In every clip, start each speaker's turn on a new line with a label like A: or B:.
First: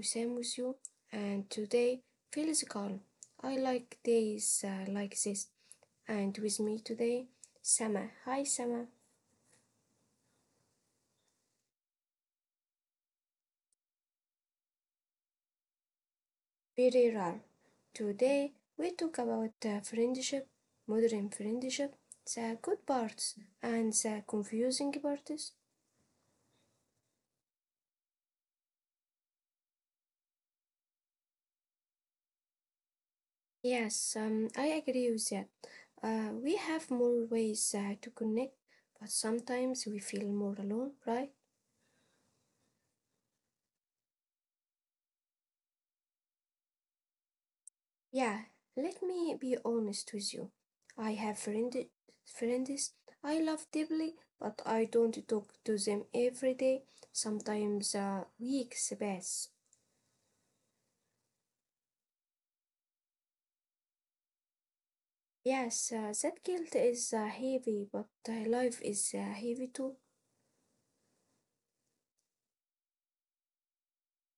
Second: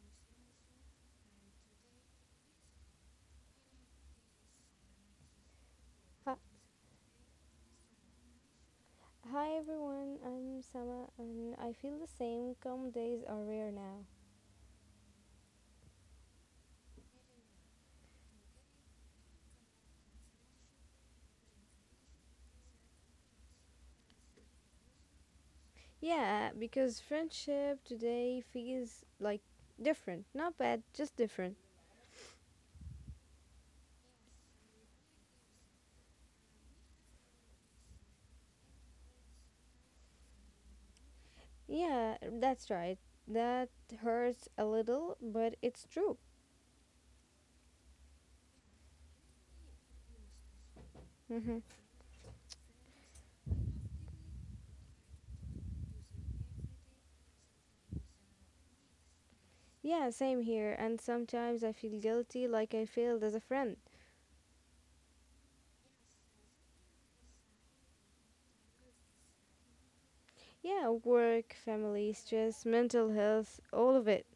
A: Wissam with you, and today feels calm. I like days like this,
B: Hi,
A: and with me today, Sama. Hi Sama.
B: Hi everyone, I'm Sama and I feel the same. Calm days are rare now.
A: Very rare. Today we talk about friendship, modern friendship, the good parts and the confusing parts.
B: Yeah, because friendship today feels like different. Not bad, just different.
A: Yes, I agree with that. We have more ways to connect, but sometimes we feel more alone, right?
B: Yeah, that's right. That hurts a little, but it's true.
A: Yeah, let me be honest with you. I have
B: hmm
A: friends I love deeply, but I don't talk to them every day. Sometimes weeks pass.
B: Yeah, same here. And sometimes I feel guilty like I failed as a friend.
A: Yes, that guilt is heavy, but life is heavy too.
B: Yeah, work, family, stress, mental health, all of it.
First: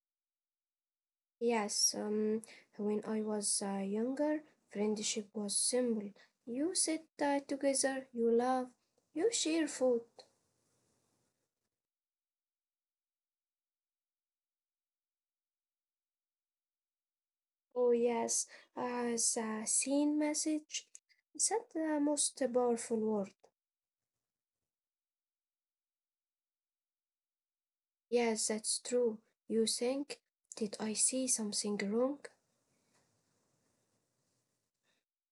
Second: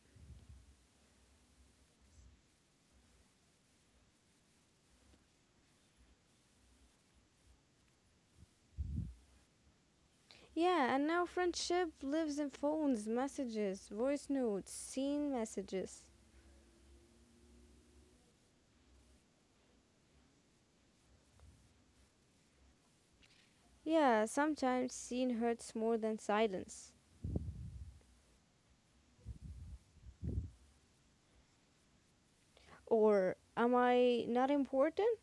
A: Yes, when I was younger, friendship was simple. You sit together, you laugh, you share food.
B: Yeah, and now friendship lives in phones, messages, voice notes, scene messages.
A: Oh yes, as a seen message. That's the most powerful word.
B: Yeah, sometimes scene hurts more than silence.
A: Yes, that's true. You think, did I see something wrong?
B: Or am I not important?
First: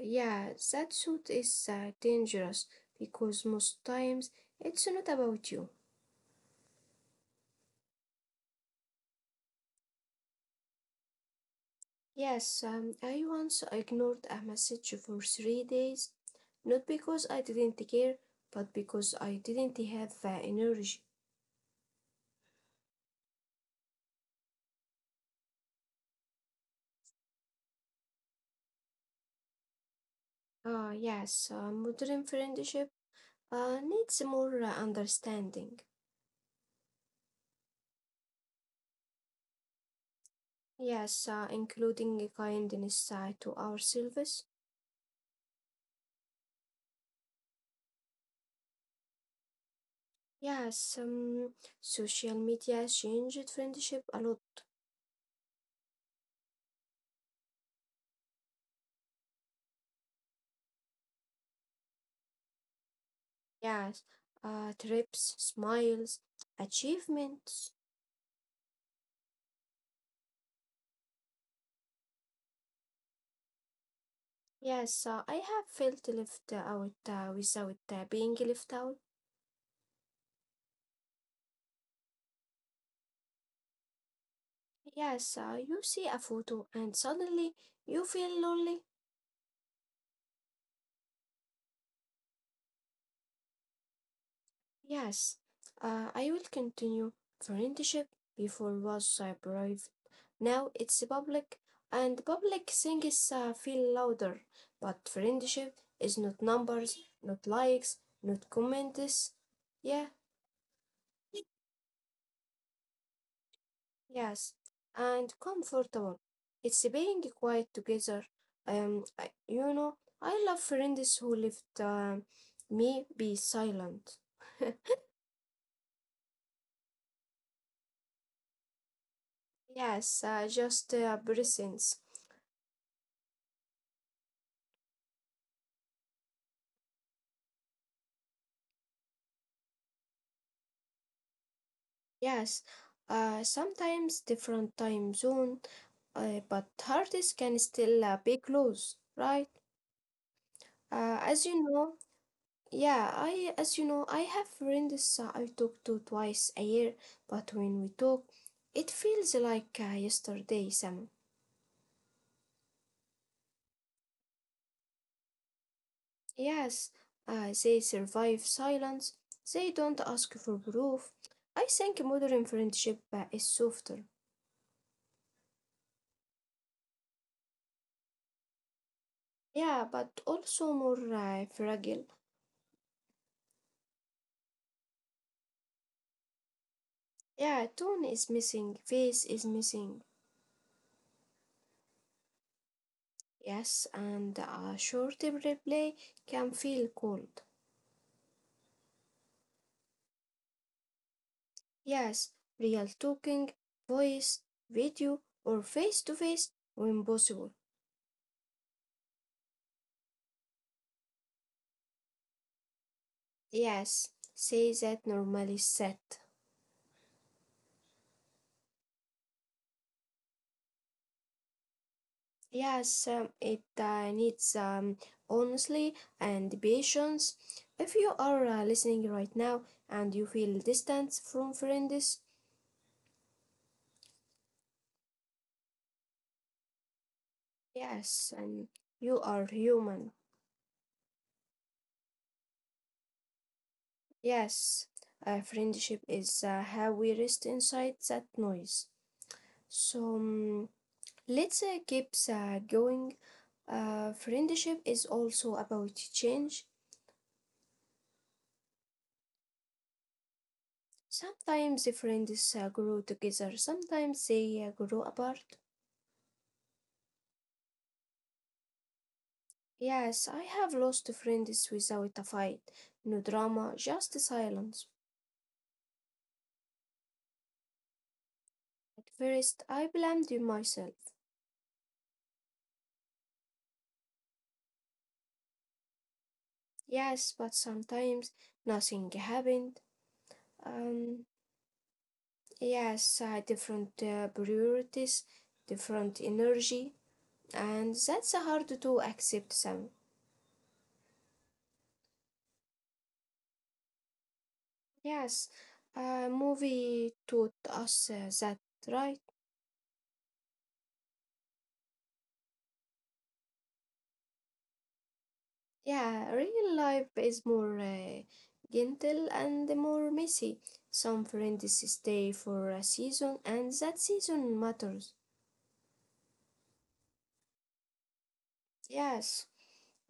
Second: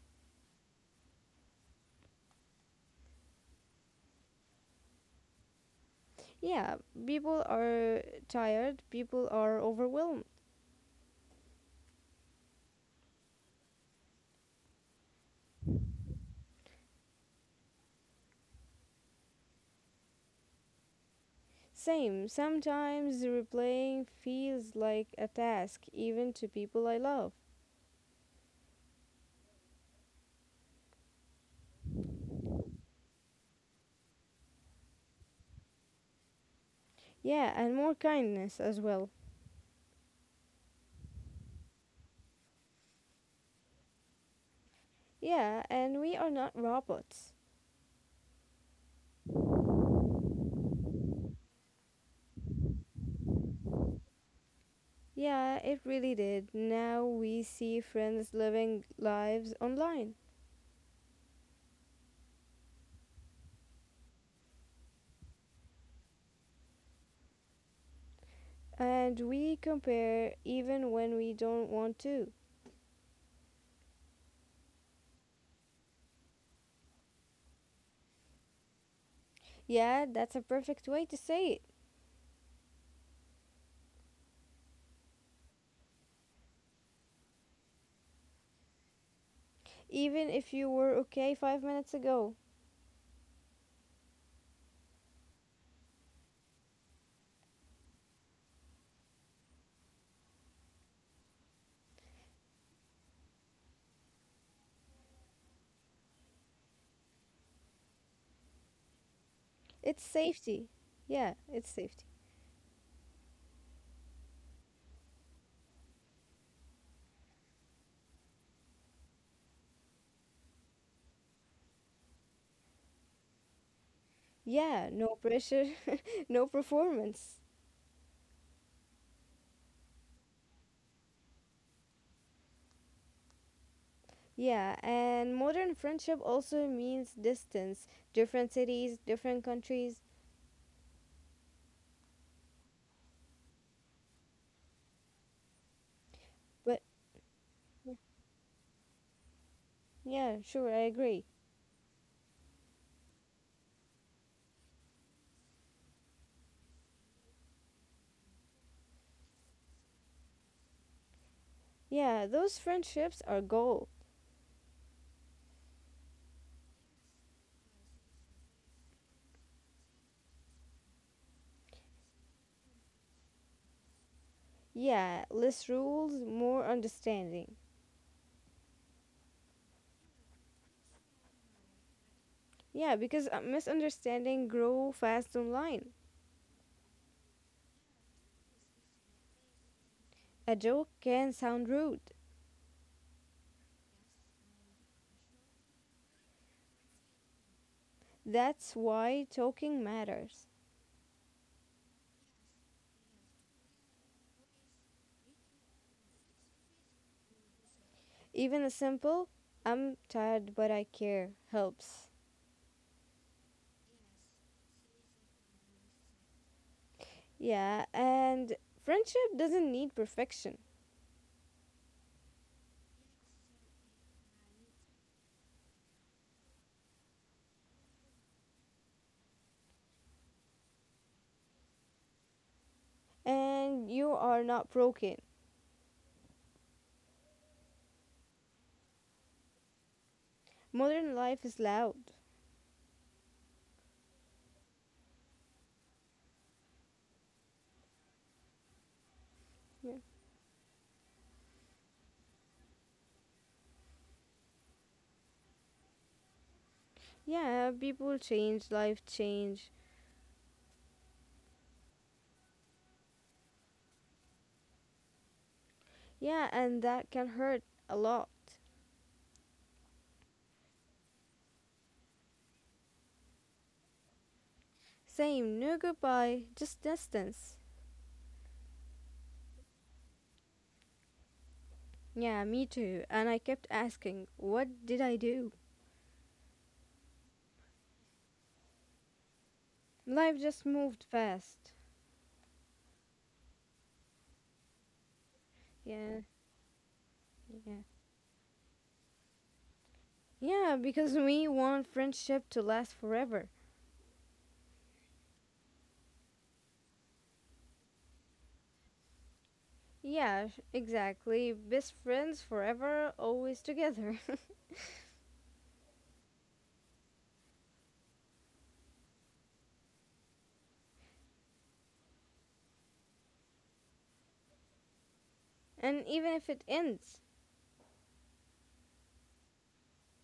A: Yeah, that suit is dangerous because most times it's not about you.
B: Yeah, people are tired, people are overwhelmed.
A: Yes, I once ignored a message for 3 days, not because I didn't care, but because I didn't have the energy.
B: Same, sometimes replaying feels like a task, even to people I love.
A: Ah, yes, modern friendship needs more understanding.
B: Yeah, and more kindness as well.
A: Yes, including a kindness to ourselves.
B: Yeah, and we are not robots.
A: Yes, social media changed friendship a lot.
B: Yeah, it really did. Now we see friends living lives online,
A: Yes, trips, smiles, achievements.
B: and we compare even when we don't want to.
A: Yes, I have felt left out without being left out.
B: Yeah, that's a perfect way to say it.
A: Yes, you see a photo and suddenly you feel lonely.
B: Even if you were okay 5 minutes ago,
A: Yes, I will continue. Friendship before was private. Now it's public, and public things feel louder. But friendship is not numbers, not likes, not comments.
B: it's
A: Yeah,
B: safety. Yeah, it's safety.
A: yes, and comfortable. It's being quiet together. Um, I- you know, I love friends who let me be silent.
B: Yeah, no pressure, no performance.
A: Yes, just presence.
B: Yeah, and modern friendship also means distance, different cities, different countries.
A: Yes, sometimes different time zone, but
B: But
A: artists can still be close, right?
B: yeah, sure, I agree.
A: As you know, yeah, I have friends I talk to twice a year, but when we talk, it feels like yesterday, Sam.
B: Yeah, those friendships are gold.
A: Yes, they survive silence. They don't ask for proof. I think modern friendship is softer.
B: Yeah, less rules, more understanding.
A: Yeah, but also more fragile.
B: Yeah, because misunderstanding grow fast online.
A: Yeah, tone is missing, face is missing.
B: A joke can sound rude.
A: Yes, and a short replay can feel cold.
B: That's why talking matters.
A: Yes, real talking, voice, video, or face to face when possible.
B: Even a simple "I'm tired but I care" helps.
A: Yes, say that normally set.
B: Yeah, and friendship doesn't need perfection.
A: Yes, it needs honestly and patience. If you are listening right now and you feel distance from friends,
B: And you are not broken.
A: yes, and you are human.
B: Modern life is loud.
A: Yes, friendship is how we rest inside that noise.
B: Yeah,
A: So let's keep going. Friendship is also about change.
B: yeah, people change, life change.
A: Sometimes the friends grow together, sometimes they grow apart.
B: Yeah, and that can hurt a lot.
A: Yes, I have lost friends without a fight. No drama, just silence.
B: Same, no goodbye, just distance.
A: At first, I blamed myself.
B: Yeah, me too. And I kept asking, what did I do?
A: Yes, but sometimes nothing happened.
B: Life just moved
A: Um,
B: fast.
A: Yes, different priorities,
B: Yeah,
A: different energy,
B: yeah.
A: and that's hard to accept some.
B: Yeah, because we want friendship to last forever.
A: Yes, a movie taught us that, right?
B: Yeah, exactly. Best friends forever, always together.
A: Yeah, real life is more gentle and more messy. Some friends stay for a season, and that season matters.
B: And even if it ends,
A: Yes,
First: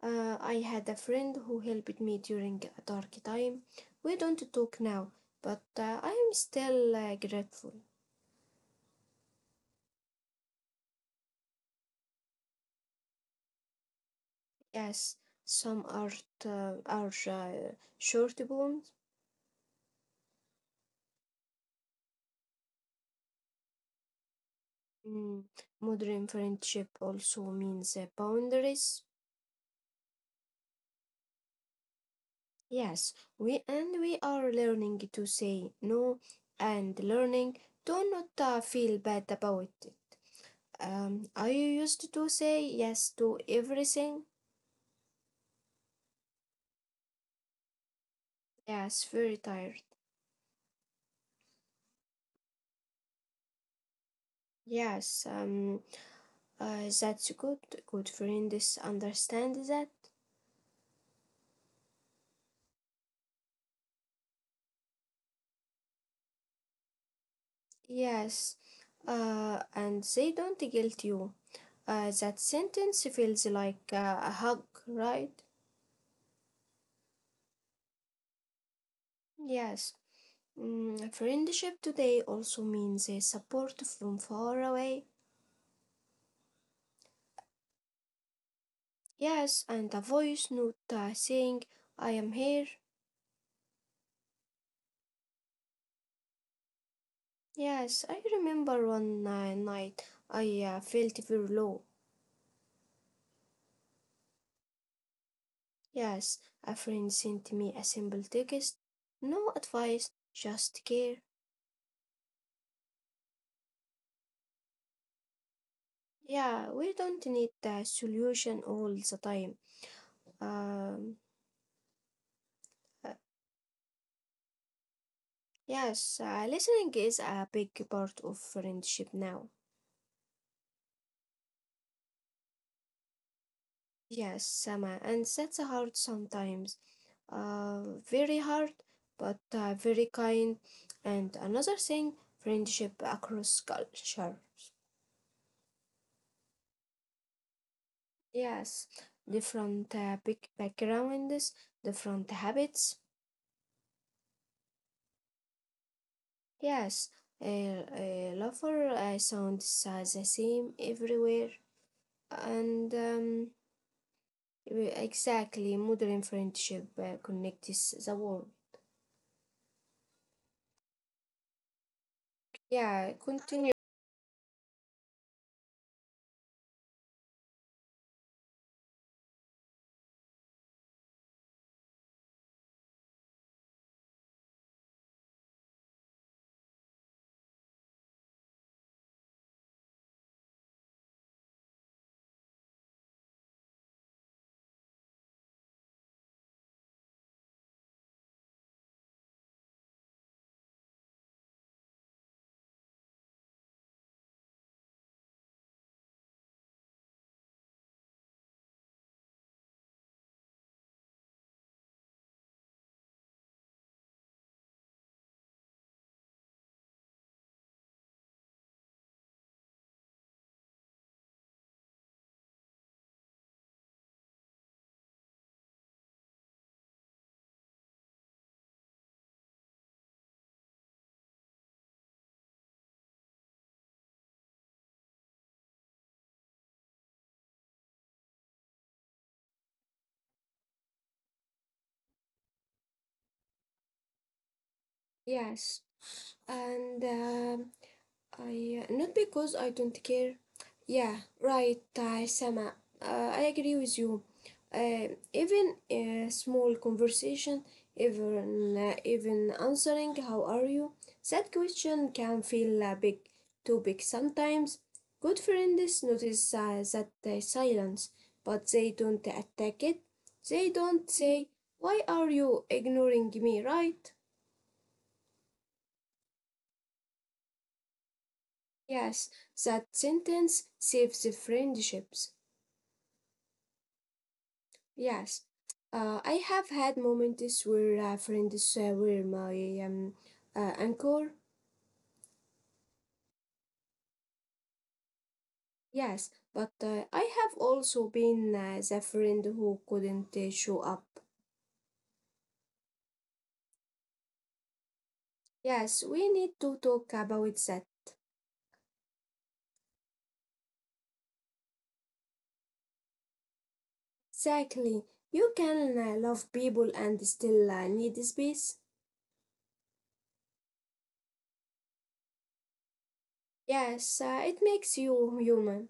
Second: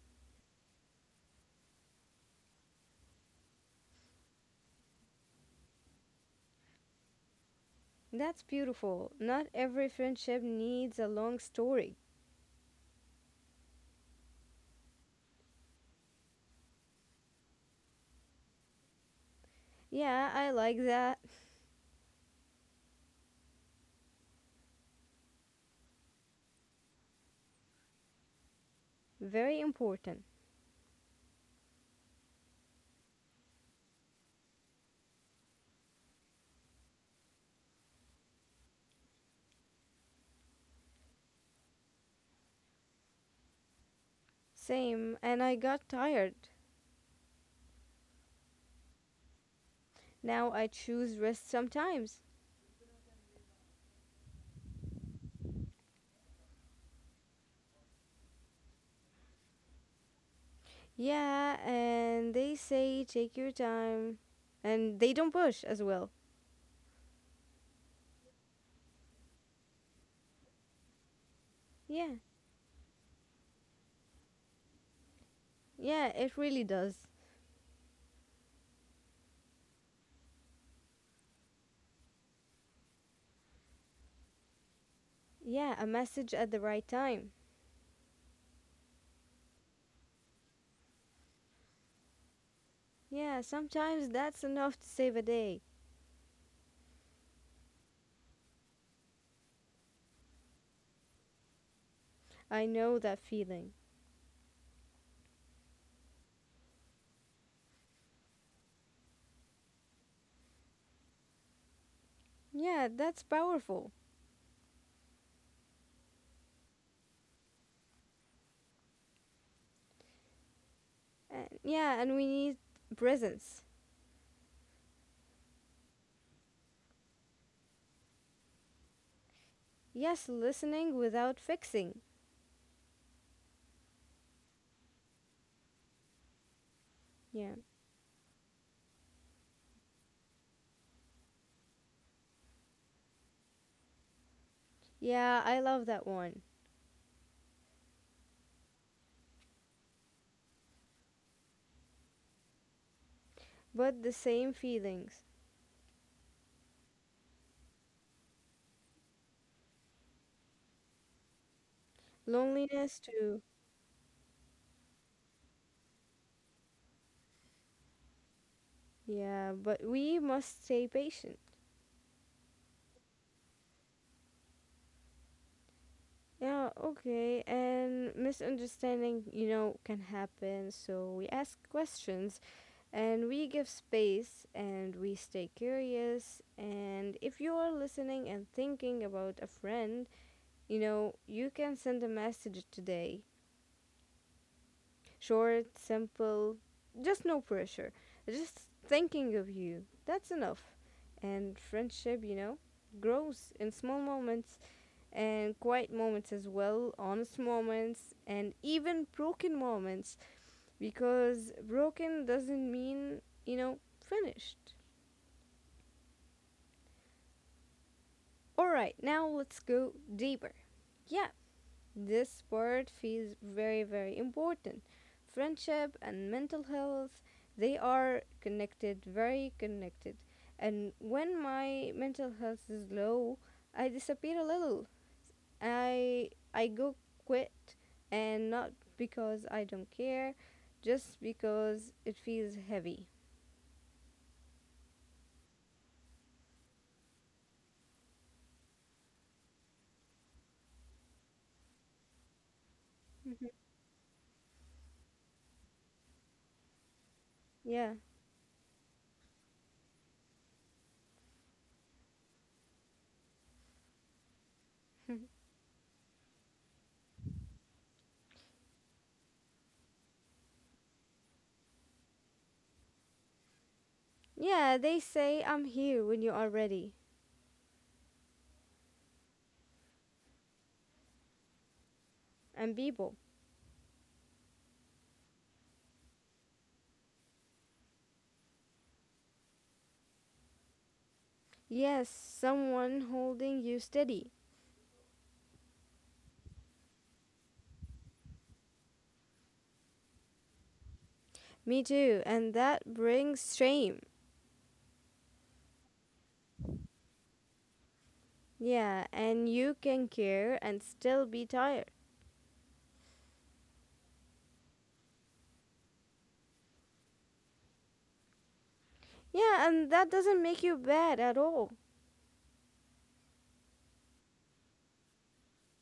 A: I had a friend who helped me during a dark time. We don't talk now, but I am still grateful.
B: that's beautiful. Not every friendship needs a long story.
A: Yes, some art are short bonds.
B: Yeah, I like that.
A: Mm, Modern friendship also means boundaries.
B: Very important.
A: Yes, we are learning to say no and learning to not feel bad about it. I used to say yes to everything.
B: Same, and I got tired.
A: Yes, very tired.
B: Now I choose rest sometimes.
A: Yes, that's good. Good friends understand that.
B: Yeah, and they say take your time. And they don't push as well.
A: Yes, and they don't guilt you.
B: Yeah,
A: That sentence feels like a hug, right?
B: yeah, it really does.
A: Yes. Friendship today also means support from far away.
B: Yeah, a message at the right time.
A: Yes, and a voice note saying, I am here.
B: Yeah, sometimes that's enough to save a day.
A: Yes, I remember one night I felt very low.
B: I know that feeling.
A: Yes, a friend sent me a simple text, no advice, just care.
B: Yeah, that's powerful.
A: Yeah, we don't need the solution all the time. Um,
B: And yeah, and we need
A: uh,
B: presence.
A: yes, listening is a big part of friendship now.
B: Yes, listening without fixing.
A: Yes, Sama, and that's hard sometimes.
B: Yeah.
A: Uh, Very hard, but very kind. And another thing, friendship across culture.
B: Yeah, I love that one.
A: Yes, different big backgrounds, different habits.
B: But the same feelings.
A: Yes, a lover sounds the same everywhere. And
B: Loneliness too.
A: exactly, modern friendship connects the world.
B: Yeah, but we must stay patient.
A: Yeah, continue.
B: Yeah, okay. And misunderstanding, you know, can happen. So we ask questions and we give space and we stay curious. And if you are listening and thinking about a friend, you can send a message today. Short, simple, just no pressure. Just thinking of you. That's enough. And friendship, grows in small moments, and quiet moments as well, honest moments, and even broken moments because broken doesn't mean, you know, finished. Alright, now let's go deeper. Yeah, this part feels very, very important. Friendship and mental health, they are connected, very connected. And when my mental health is low, I disappear a little. I go quit, and not because I don't care, just because it feels heavy.
A: Yes, and I not because I don't care. Yeah, right, Sama.
B: Mhm.
A: I agree with you. Even a small conversation,
B: Yeah.
A: even answering "How are you?" That question can feel big, too big sometimes. Good friends notice that silence, but they don't attack it. They don't say, "Why are you ignoring me?" Right?
B: Yeah, they say I'm here when you are ready.
A: Yes, that sentence saves the friendships.
B: And people.
A: Yes, I have had moments where friends were my anchor.
B: Yes, someone holding you steady.
A: Yes, but I have also been the friend who couldn't show up.
B: Me too. And that brings shame.
A: Yes, we need to talk about that.
B: Yeah, and you can care and still be tired.
A: Exactly. You can love people and still need space.
B: Yeah, and that doesn't make you bad at all.
A: Yes, it makes you human.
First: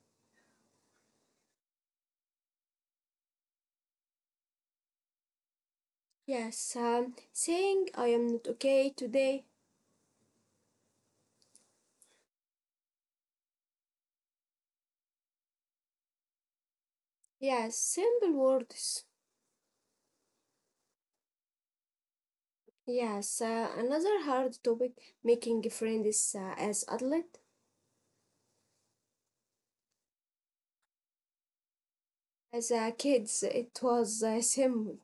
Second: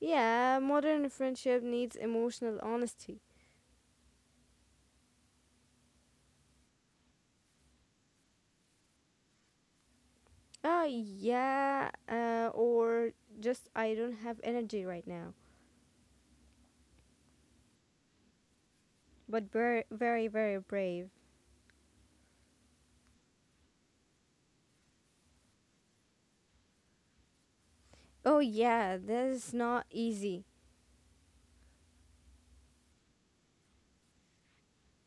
B: Yeah, modern friendship needs emotional honesty.
A: Yes, saying I am not okay today.
B: Ah yeah, or just I don't have energy right now.
A: Yes, simple words.
B: But very, very, very brave.
A: Yes, another hard topic, making friends as adult.
B: Oh, yeah, this is not easy.
A: As kids, it was simple.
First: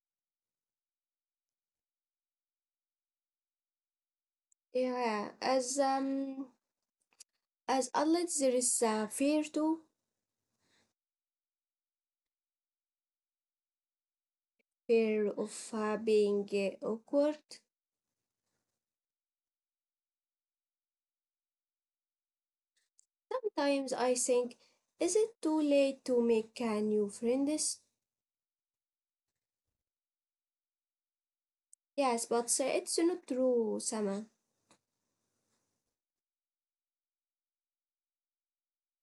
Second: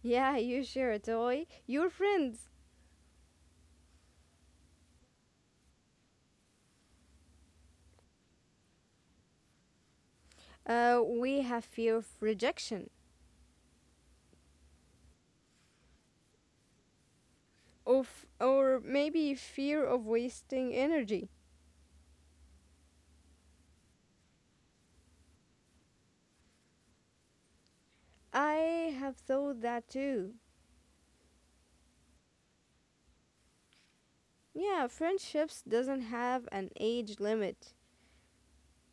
B: Yeah, you share a toy. Your friends.
A: Yeah, as adults, there is fear too,
B: We have fear of rejection,
A: fear of being awkward.
B: of or maybe fear of wasting energy.
A: Sometimes I think, is it too late to make new friends?
B: I have thought that too.
A: Yes, but it's not true, Sama.
B: Yeah, friendships doesn't have an age limit.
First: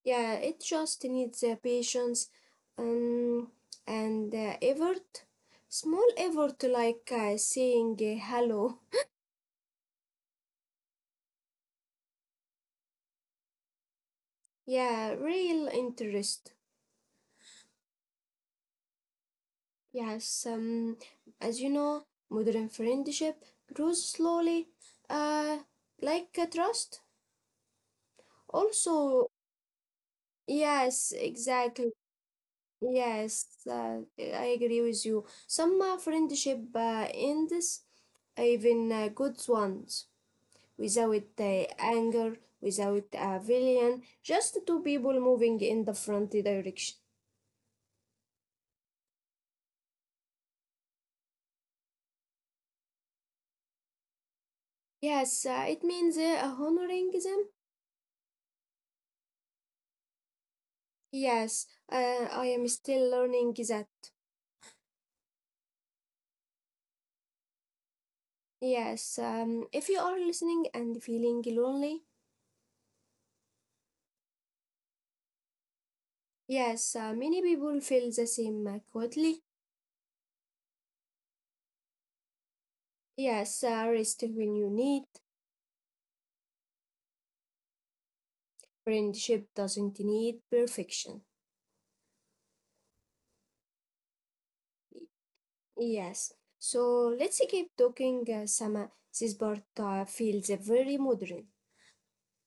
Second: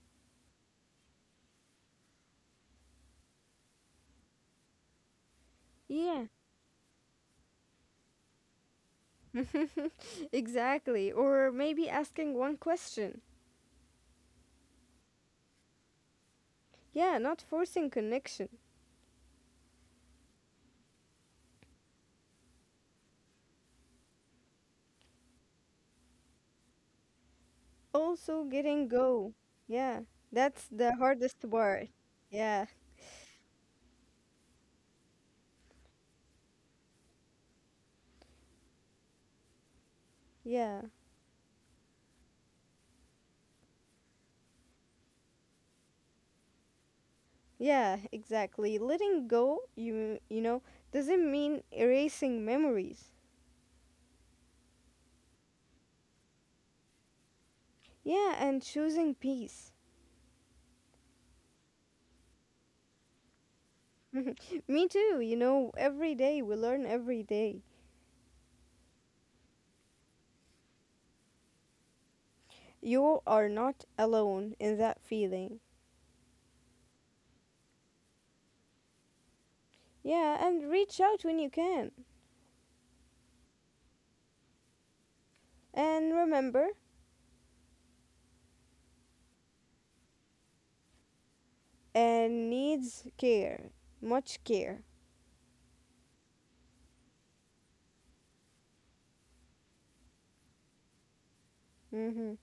A: Yeah, it just needs patience um, and effort. Small
B: Yeah,
A: effort like saying hello.
B: exactly. Or maybe asking one question.
A: Yeah, real interest.
B: Yeah, not forcing connection.
A: Yes, as you know, modern friendship grows slowly, uh, like trust.
B: Also getting
A: Also,
B: go. Yeah, that's the
A: yes,
B: hardest part.
A: exactly.
B: Yeah,
A: Yes, I agree with you. Some friendship ends, even good ones,
B: yeah,
A: without anger, without a villain, just two people moving in the front direction.
B: yeah, exactly. Letting go, you know, doesn't mean erasing memories.
A: Yes, it means honoring them.
B: Yeah, and choosing peace.
A: Yes, uh, I am still learning that.
B: Me too, you know, every day we learn every day.
A: Yes, if you are listening and feeling lonely,
B: You are not alone in that feeling.
A: yes, many people feel the same quietly.
B: Yeah, and reach out when you can.
A: Yes, rest when you need.
B: And remember,
A: Friendship doesn't need perfection.
B: and needs care, much care.
A: Yes. So let's keep talking some this part feels very modern.
B: Mhm.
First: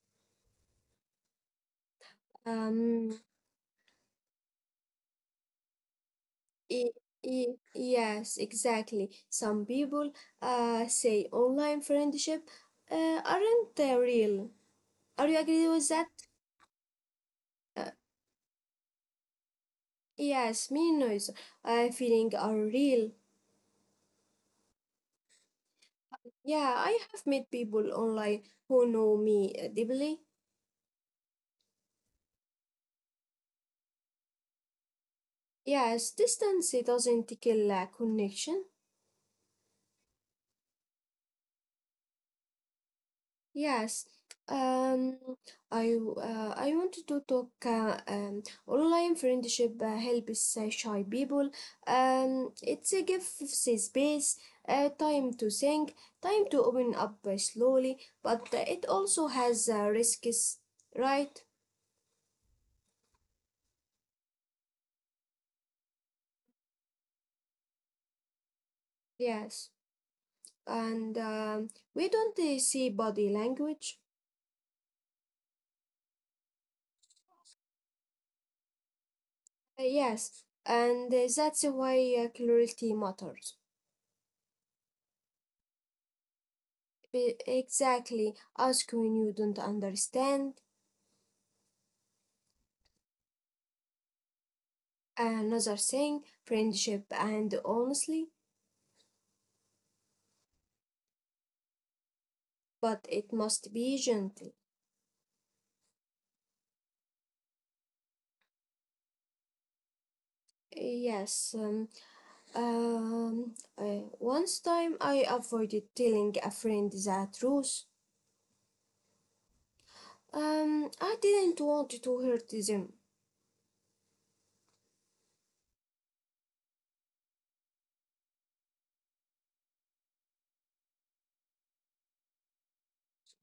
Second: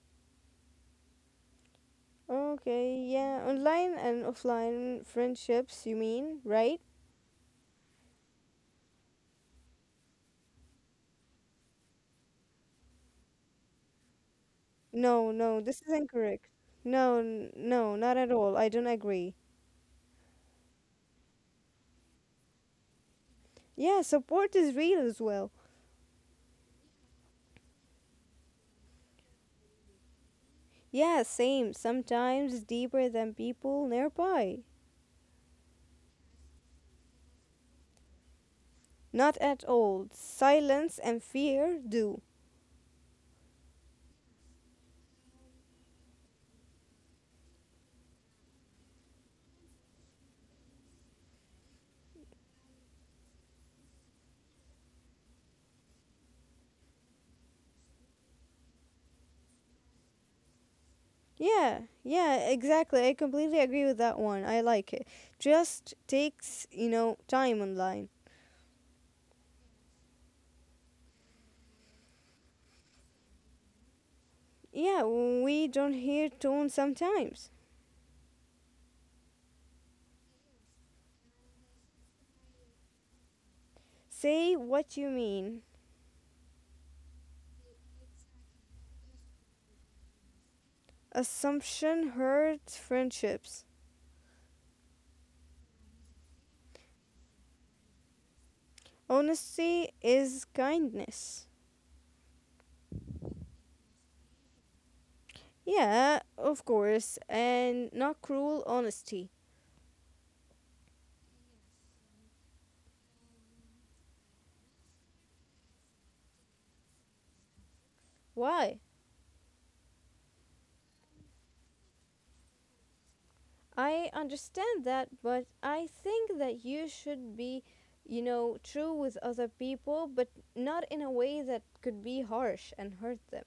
B: Okay,
A: Um
B: yeah, online and offline friendships, you mean, right?
A: i- yes, exactly. Some people say online friendship aren't real. Are
B: No,
A: you
B: no,
A: agree
B: this
A: with
B: is
A: that?
B: incorrect. No, no,
A: Uh,
B: not at all. I don't agree.
A: yes, me neither. I feeling are real.
B: Yeah, support is real as well.
A: Yeah, I have met people online who know me deeply.
B: Yeah, same, sometimes deeper than people nearby.
A: Yes, distance it doesn't kill a connection.
B: Not at all. Silence and fear do.
A: Yes, um, I wanted to talk online friendship helps shy people. It's a gives a space, time to think, time to open up slowly, but it also has risks, right?
B: Yeah, yeah, exactly. I completely agree with that one. I like it. Just takes, time online.
A: Yes, and we don't see body language.
B: Yeah, we don't hear tone sometimes.
A: Yes, and that's why clarity matters.
B: Say what you mean.
A: Exactly. Ask when you don't understand.
B: Assumption hurts friendships.
A: Another thing, friendship and honestly,
B: Honesty is kindness.
A: but it must be gentle.
B: Yeah, of course, and not cruel honesty.
A: Yes. Um, Once time I avoided telling a friend the truth.
B: Why?
A: I didn't want to hurt them.
B: I understand that, but I think that you should be, true with other people, but not in a way that could be harsh and hurt them.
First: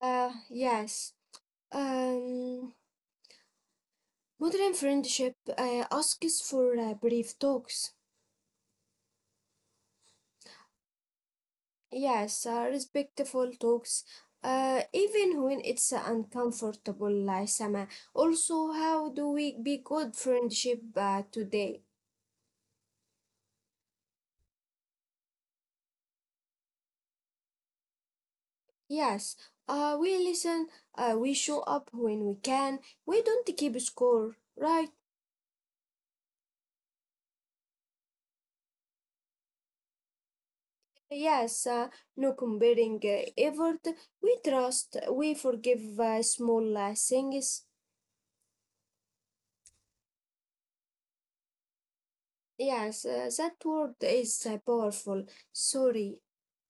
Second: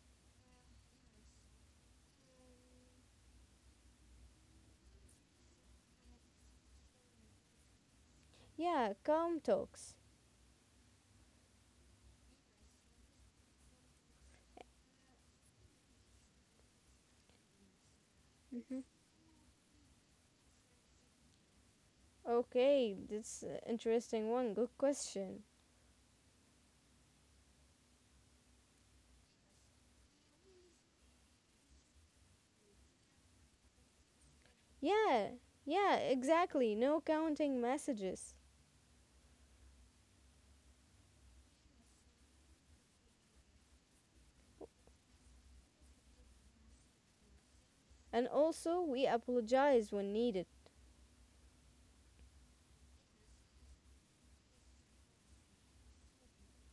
A: Yes. Um, Modern friendship asks for brief talks.
B: Yeah, calm talks.
A: Yes, respectful talks, even when it's uncomfortable, like, Sama. Also,
B: hmm
A: how do we be good friendship today?
B: Okay, that's an interesting one. Good question.
A: Yes, we listen, we show up when we can, we don't keep score, right?
B: Yeah, yeah, exactly. No counting messages.
A: Yes, no comparing effort, we trust, we forgive small things.
B: And also, we apologize when needed.
A: Yes, that word is powerful. Sorry.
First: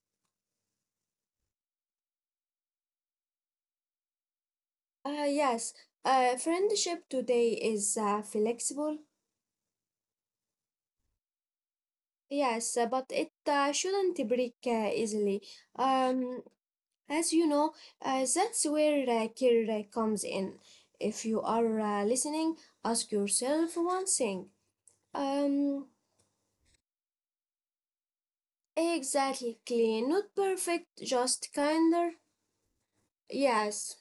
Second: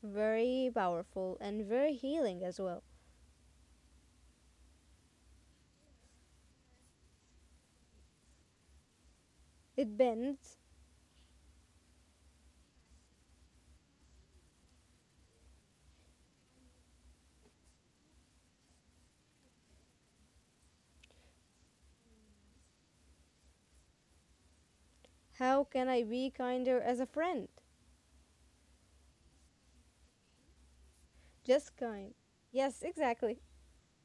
B: Very powerful and very healing as well.
A: Yes, friendship today is flexible.
B: It bends.
A: Yes, but it shouldn't break easily. Um, as you know, that's where care comes in. If you are listening, ask yourself one thing.
B: How can
A: Um,
B: I be kinder as a friend?
A: exactly, not perfect, just
B: Just
A: kinder.
B: kind. Yes, exactly.
A: Yes,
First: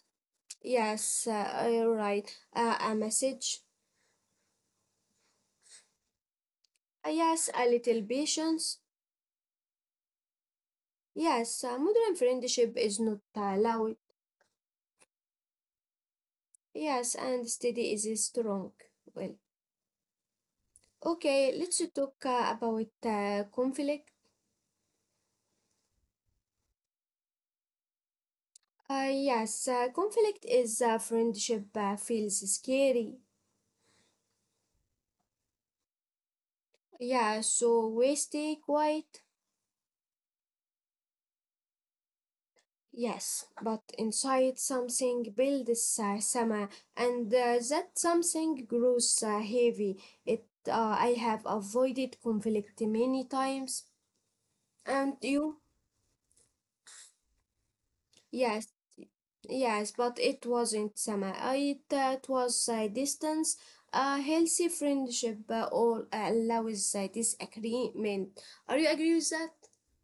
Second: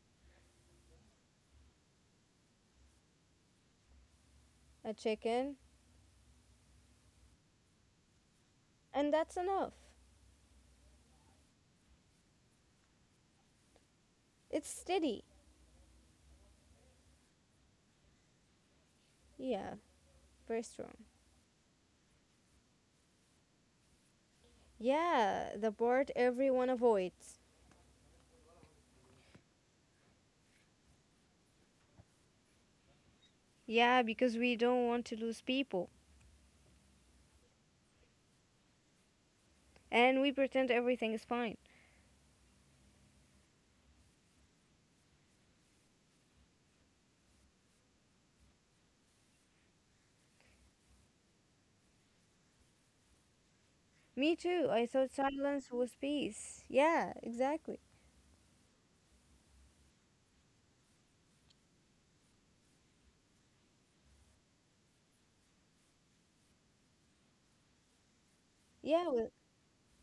A: yes, you're right. A message.
B: A chicken.
A: Yes, a little patience.
B: And that's enough.
A: Yes, modern friendship is not loud.
B: It's steady.
A: Yes, and steady is strong. Well,
B: Yeah, very strong.
A: okay, let's talk about conflict.
B: Yeah, the part everyone avoids.
A: Yes, conflict is friendship feels scary.
B: Yeah, because we don't want to lose people.
A: Yeah, so we stay quiet.
B: And we pretend everything is fine.
A: Yes, but inside something builds summer, and that something grows heavy. It I have avoided conflict many times,
B: Me too. I thought
A: and you?
B: silence was peace. Yeah, exactly.
A: Yes. Yes, but it wasn't summer. It was distance. A healthy friendship allows disagreement. Are you
B: Yeah,
A: agree with
B: well,
A: that?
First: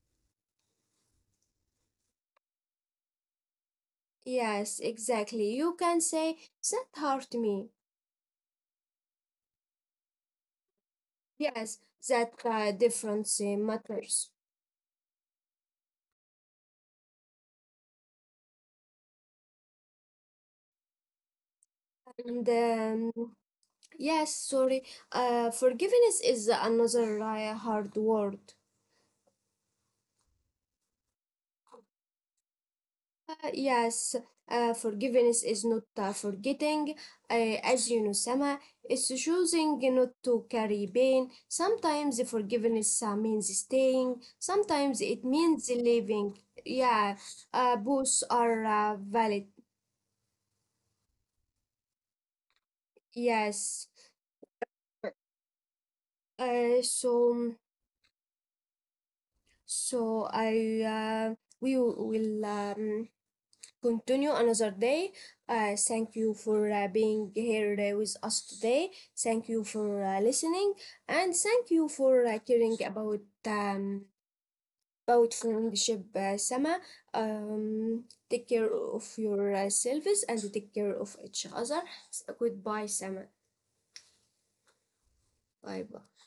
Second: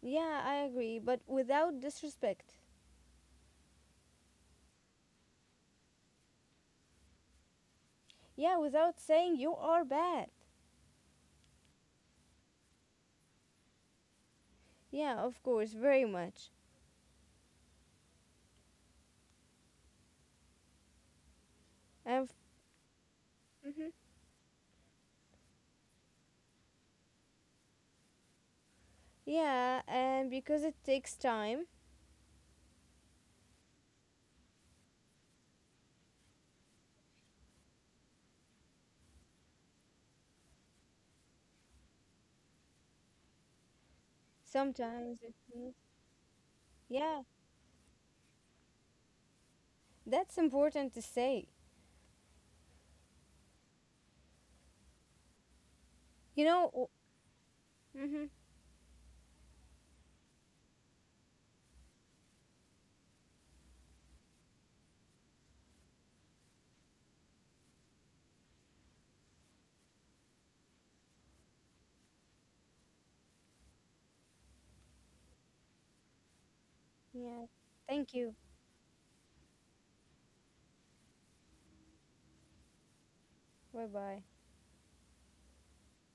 B: yeah, I agree, but without disrespect.
A: Yes, exactly. You can say that hurt me.
B: Yeah, without saying you are bad.
A: Yes, that difference matters.
B: Yeah, of course, very much. And
A: And
B: mhm.
A: yes, sorry. Forgiveness is another hard word.
B: Yeah, and because it takes time,
A: Yes, forgiveness is not forgetting, as you know, Sama. It's choosing not to carry pain. Sometimes forgiveness means staying, sometimes it
B: sometimes it
A: means
B: needs.
A: leaving. Yeah,
B: Yeah,
A: both are valid.
B: that's important to say.
A: Yes.
B: You know.
A: So,
B: Mhm.
A: so I we will continue another day. Thank you for being here with us today. Thank you for listening, and thank you for caring about about friendship, Sama.
B: Yeah.
A: Um,
B: Thank you.
A: Take care of yourselves and take care of each other. Goodbye, Sama.
B: Bye bye.
A: Bye bye.